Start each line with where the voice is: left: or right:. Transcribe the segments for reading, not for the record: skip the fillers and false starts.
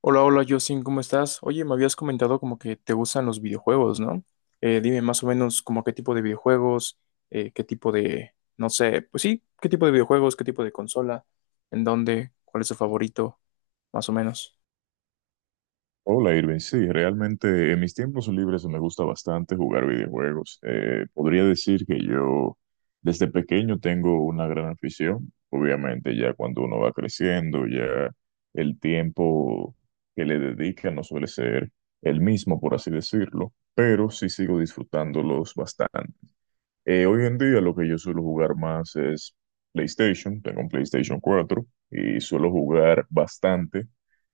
left: Hola, hola, Justin, ¿cómo estás? Oye, me habías comentado como que te gustan los videojuegos, ¿no? Dime más o menos como qué tipo de videojuegos, qué tipo de, no sé, pues sí, qué tipo de videojuegos, qué tipo de consola, en dónde, cuál es tu favorito, más o menos.
right: Hola Irving, sí, realmente en mis tiempos libres me gusta bastante jugar videojuegos. Podría decir que yo desde pequeño tengo una gran afición. Obviamente ya cuando uno va creciendo, ya el tiempo que le dedica no suele ser el mismo, por así decirlo, pero sí sigo disfrutándolos bastante. Hoy en día lo que yo suelo jugar más es PlayStation, tengo un PlayStation 4 y suelo jugar bastante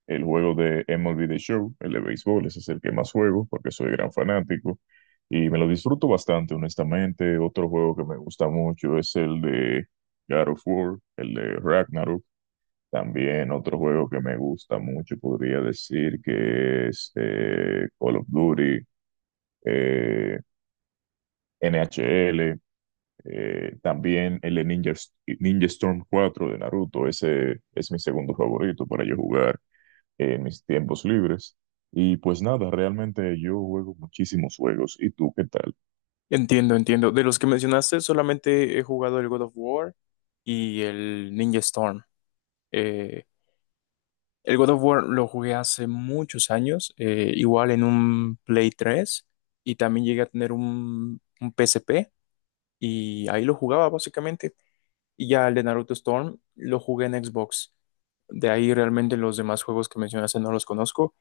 right: el juego de MLB The Show, el de béisbol, ese es el que más juego porque soy gran fanático y me lo disfruto bastante, honestamente. Otro juego que me gusta mucho es el de God of War, el de Ragnarok. También otro juego que me gusta mucho podría decir que es Call of Duty. Eh, NHL, también el de Ninja, Ninja Storm 4 de Naruto, ese es mi segundo favorito para yo jugar en mis tiempos libres. Y pues nada, realmente yo juego muchísimos juegos. ¿Y tú qué tal?
left: Entiendo, entiendo. De los que mencionaste, solamente he jugado el God of War y el Ninja Storm. Eh, el God of War lo jugué hace muchos años, igual en un Play 3 y también llegué a tener un PSP. Y ahí lo jugaba básicamente. Y ya el de Naruto Storm lo jugué en Xbox. De ahí realmente los demás juegos que mencionaste no los conozco.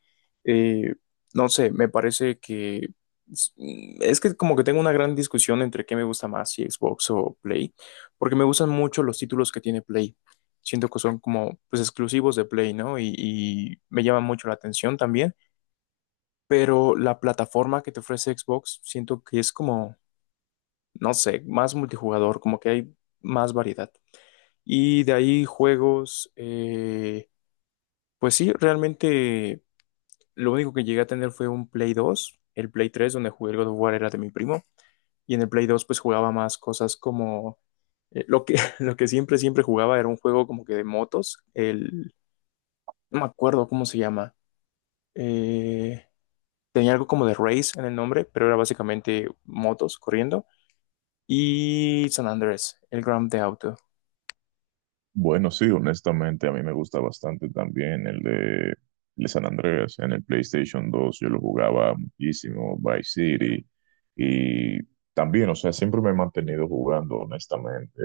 left: Eh, no sé, me parece que es es que como que tengo una gran discusión entre qué me gusta más, si Xbox o Play, porque me gustan mucho los títulos que tiene Play. Siento que son como pues exclusivos de Play, ¿no? Y me llama mucho la atención también, pero la plataforma que te ofrece Xbox siento que es como no sé, más multijugador, como que hay más variedad. Y de ahí juegos, pues sí, realmente lo único que llegué a tener fue un Play 2, el Play 3 donde jugué el God of War era de mi primo, y en el Play 2 pues jugaba más cosas como lo que, lo que siempre, siempre jugaba era un juego como que de motos, no me acuerdo cómo se llama, eh, tenía algo como de Race en el nombre, pero era básicamente motos corriendo, y San Andrés, el Grand Theft Auto.
right: Bueno, sí, honestamente a mí me gusta bastante también el de San Andreas en el PlayStation 2. Yo lo jugaba muchísimo, Vice City. Y también, o sea, siempre me he mantenido jugando, honestamente,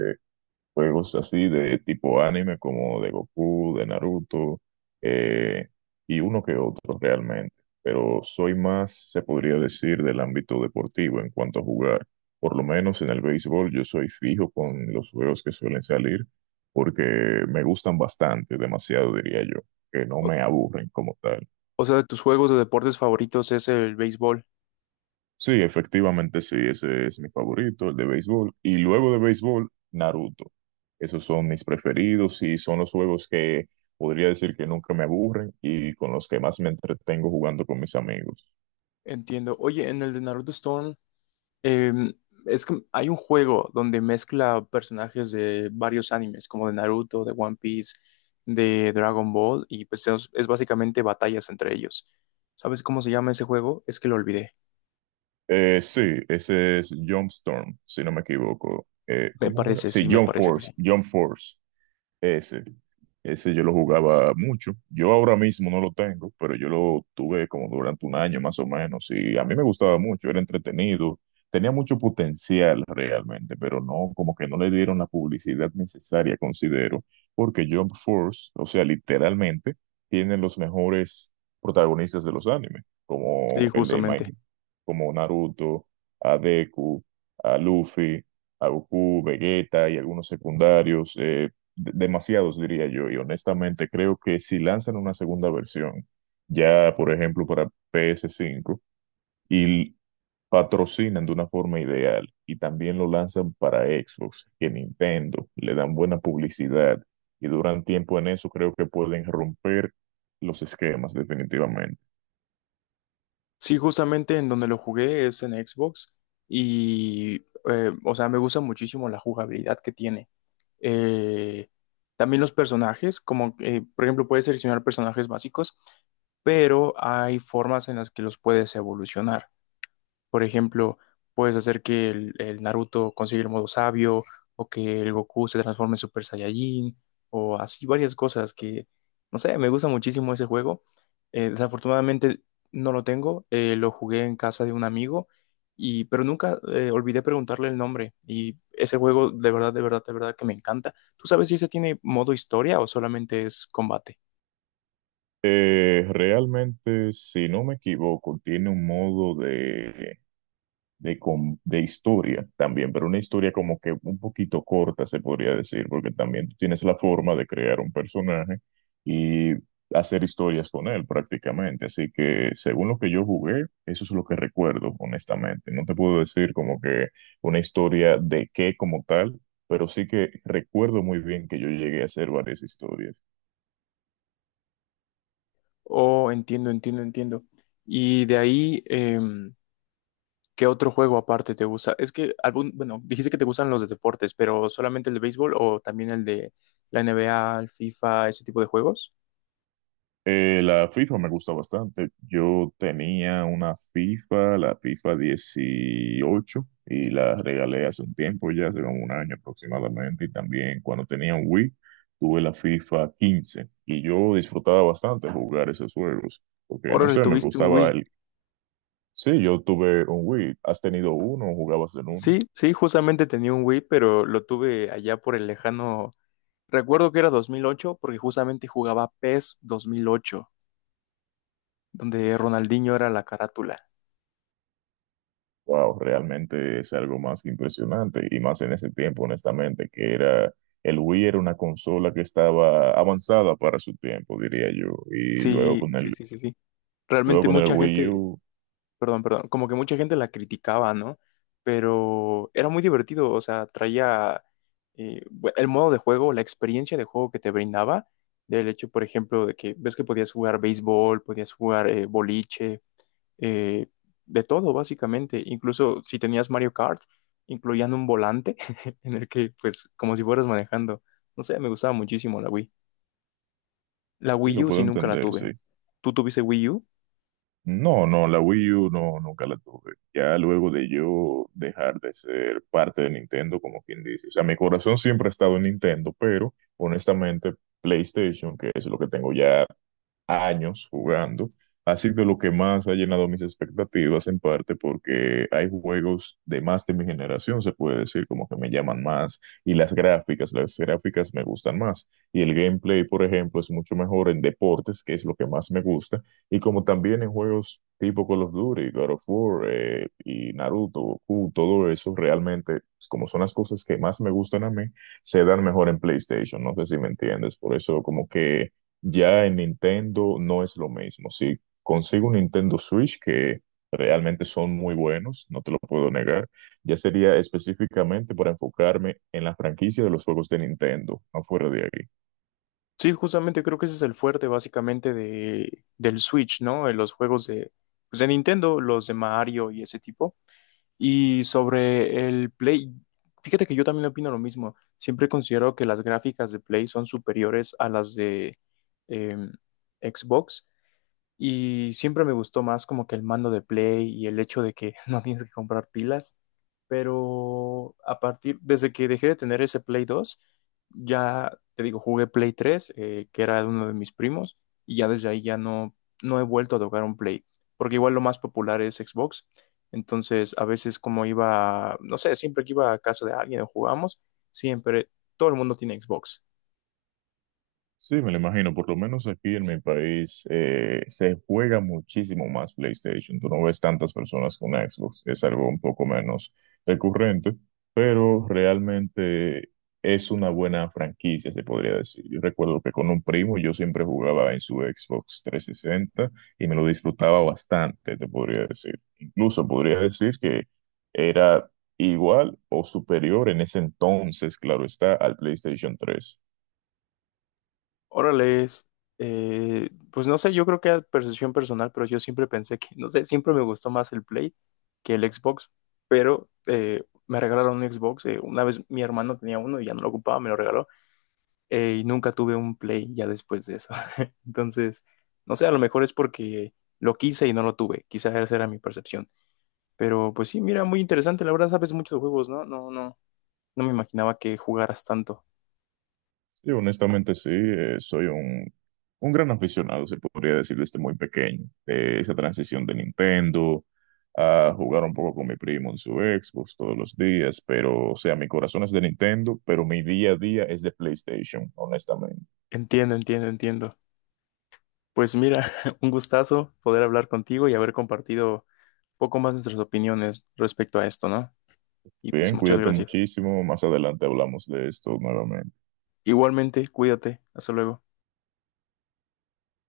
right: juegos así de tipo anime como de Goku, de Naruto, eh, y uno que otro realmente. Pero soy más, se podría decir, del ámbito deportivo en cuanto a jugar. Por lo menos en el béisbol yo soy fijo con los juegos que suelen salir porque me gustan bastante, demasiado diría yo, que no me aburren como tal.
left: O sea, de tus juegos de deportes favoritos es el béisbol.
right: Sí, efectivamente sí, ese es mi favorito, el de béisbol. Y luego de béisbol, Naruto. Esos son mis preferidos y son los juegos que podría decir que nunca me aburren y con los que más me entretengo jugando con mis amigos.
left: Entiendo. Oye, en el de Naruto Stone, em, es que hay un juego donde mezcla personajes de varios animes, como de Naruto, de One Piece, de Dragon Ball, y pues es básicamente batallas entre ellos. ¿Sabes cómo se llama ese juego? Es que lo olvidé.
right: Sí, ese es Jump Storm, si no me equivoco.
left: Me
right: ¿Cómo era?
left: parece,
right: Sí,
left: sí, me
right: Jump
left: parece que
right: Force,
left: sí.
right: Jump Force. Ese, ese yo lo jugaba mucho. Yo ahora mismo no lo tengo, pero yo lo tuve como durante un año más o menos. Y a mí me gustaba mucho, era entretenido, tenía mucho potencial realmente, pero no, como que no le dieron la publicidad necesaria, considero, porque Jump Force, o sea, literalmente, tienen los mejores protagonistas de los animes, como
left: Sí,
right: el de
left: justamente.
right: My, como Naruto, a Deku, a Luffy a Goku, Vegeta y algunos secundarios. Demasiados, diría yo, y honestamente creo que si lanzan una segunda versión, ya por ejemplo para PS5, y patrocinan de una forma ideal, y también lo lanzan para Xbox, que Nintendo, le dan buena publicidad, y duran tiempo en eso, creo que pueden romper los esquemas definitivamente.
left: Sí, justamente en donde lo jugué es en Xbox y, o sea, me gusta muchísimo la jugabilidad que tiene. eh, también los personajes, como por ejemplo puedes seleccionar personajes básicos, pero hay formas en las que los puedes evolucionar. Por ejemplo, puedes hacer que el Naruto consiga el modo sabio o que el Goku se transforme en Super Saiyajin o así varias cosas que, no sé, me gusta muchísimo ese juego. Desafortunadamente no lo tengo, lo jugué en casa de un amigo y pero nunca olvidé preguntarle el nombre y ese juego de verdad, de verdad, de verdad que me encanta. ¿Tú sabes si ese tiene modo historia o solamente es combate?
right: Realmente, si no me equivoco, tiene un modo de historia también, pero una historia como que un poquito corta, se podría decir, porque también tú tienes la forma de crear un personaje y hacer historias con él prácticamente. Así que según lo que yo jugué, eso es lo que recuerdo, honestamente. No te puedo decir como que una historia de qué como tal, pero sí que recuerdo muy bien que yo llegué a hacer varias historias.
left: Oh, entiendo, entiendo, entiendo. Y de ahí, ¿qué otro juego aparte te gusta? Es que bueno, dijiste que te gustan los de deportes, pero solamente el de béisbol o también el de la NBA, el FIFA, ese tipo de juegos.
right: La FIFA me gusta bastante. Yo tenía una FIFA, la FIFA 18, y la regalé hace un tiempo, ya hace como un año aproximadamente. Y también cuando tenía un Wii, tuve la FIFA 15. Y yo disfrutaba bastante jugar esos juegos, porque no
left: Órale,
right: sé, me
left: tuviste un
right: gustaba
left: Wii.
right: el... Sí, yo tuve un Wii. ¿Has tenido uno o jugabas en uno?
left: Sí, sí, justamente tenía un Wii, pero lo tuve allá por el lejano. Recuerdo que era 2008, porque justamente jugaba PES 2008, donde Ronaldinho era la carátula.
right: Wow, realmente es algo más que impresionante y más en ese tiempo, honestamente, que era el Wii era una consola que estaba avanzada para su tiempo, diría yo,
left: Sí, sí, sí, sí, sí.
right: luego
left: Realmente
right: con el
left: mucha
right: Wii
left: gente,
right: U,
left: perdón, perdón, como que mucha gente la criticaba, ¿no? Pero era muy divertido, o sea, traía el modo de juego, la experiencia de juego que te brindaba, del hecho, por ejemplo, de que ves que podías jugar béisbol, podías jugar boliche, eh, de todo, básicamente, incluso si tenías Mario Kart, incluían un volante en el que, pues, como si fueras manejando, no sé, me gustaba muchísimo la Wii. La
right: sí lo
left: Wii U
right: puedo
left: sí nunca la
right: entender, sí.
left: tuve. ¿Tú tuviste Wii U?
right: No, no, la Wii U no nunca la tuve. Ya luego de yo dejar de ser parte de Nintendo, como quien dice, o sea, mi corazón siempre ha estado en Nintendo, pero honestamente PlayStation, que es lo que tengo ya años jugando, ha sido lo que más ha llenado mis expectativas, en parte porque hay juegos de más de mi generación, se puede decir, como que me llaman más, y las gráficas me gustan más, y el gameplay, por ejemplo, es mucho mejor en deportes, que es lo que más me gusta, y como también en juegos tipo Call of Duty, God of War, y Naruto, Goku, todo eso, realmente, pues, como son las cosas que más me gustan a mí, se dan mejor en PlayStation, no sé si me entiendes, por eso como que ya en Nintendo no es lo mismo. Si consigo un Nintendo Switch, que realmente son muy buenos, no te lo puedo negar, ya sería específicamente para enfocarme en la franquicia de los juegos de Nintendo, no fuera de ahí.
left: Sí, justamente creo que ese es el fuerte básicamente del Switch, ¿no? En los juegos pues de Nintendo, los de Mario y ese tipo. Y sobre el Play, fíjate que yo también opino lo mismo. Siempre considero que las gráficas de Play son superiores a las de em, Xbox. Y siempre me gustó más como que el mando de Play y el hecho de que no tienes que comprar pilas. Pero desde que dejé de tener ese Play 2 ya te digo, jugué Play 3 que era de uno de mis primos, y ya desde ahí ya no he vuelto a tocar un Play. Porque igual lo más popular es Xbox. Entonces, a veces como iba, no sé, siempre que iba a casa de alguien o jugamos, siempre todo el mundo tiene Xbox.
right: Sí, me lo imagino. Por lo menos aquí en mi país se juega muchísimo más PlayStation. Tú no ves tantas personas con Xbox. Es algo un poco menos recurrente, pero realmente es una buena franquicia, se podría decir. Yo recuerdo que con un primo yo siempre jugaba en su Xbox 360 y me lo disfrutaba bastante, te podría decir. Incluso podría decir que era igual o superior en ese entonces, claro está, al PlayStation 3.
left: Órale, pues no sé, yo creo que era percepción personal, pero yo siempre pensé que, no sé, siempre me gustó más el Play que el Xbox, pero me regalaron un Xbox, una vez mi hermano tenía uno y ya no lo ocupaba, me lo regaló, y nunca tuve un Play ya después de eso. Entonces, no sé, a lo mejor es porque lo quise y no lo tuve, quizás esa era mi percepción, pero pues sí, mira, muy interesante, la verdad sabes mucho de juegos, ¿no? No, no, no me imaginaba que jugaras tanto.
right: Sí, honestamente sí, un gran aficionado, se podría decir desde muy pequeño. Esa transición de Nintendo a jugar un poco con mi primo en su Xbox todos los días, pero o sea, mi corazón es de Nintendo, pero mi día a día es de PlayStation, honestamente.
left: Entiendo, entiendo, entiendo. Pues mira, un gustazo poder hablar contigo y haber compartido un poco más nuestras opiniones respecto a esto, ¿no? Y pues
right: Bien,
left: muchas
right: cuídate
left: gracias.
right: muchísimo, más adelante hablamos de esto nuevamente.
left: Igualmente, cuídate. Hasta luego.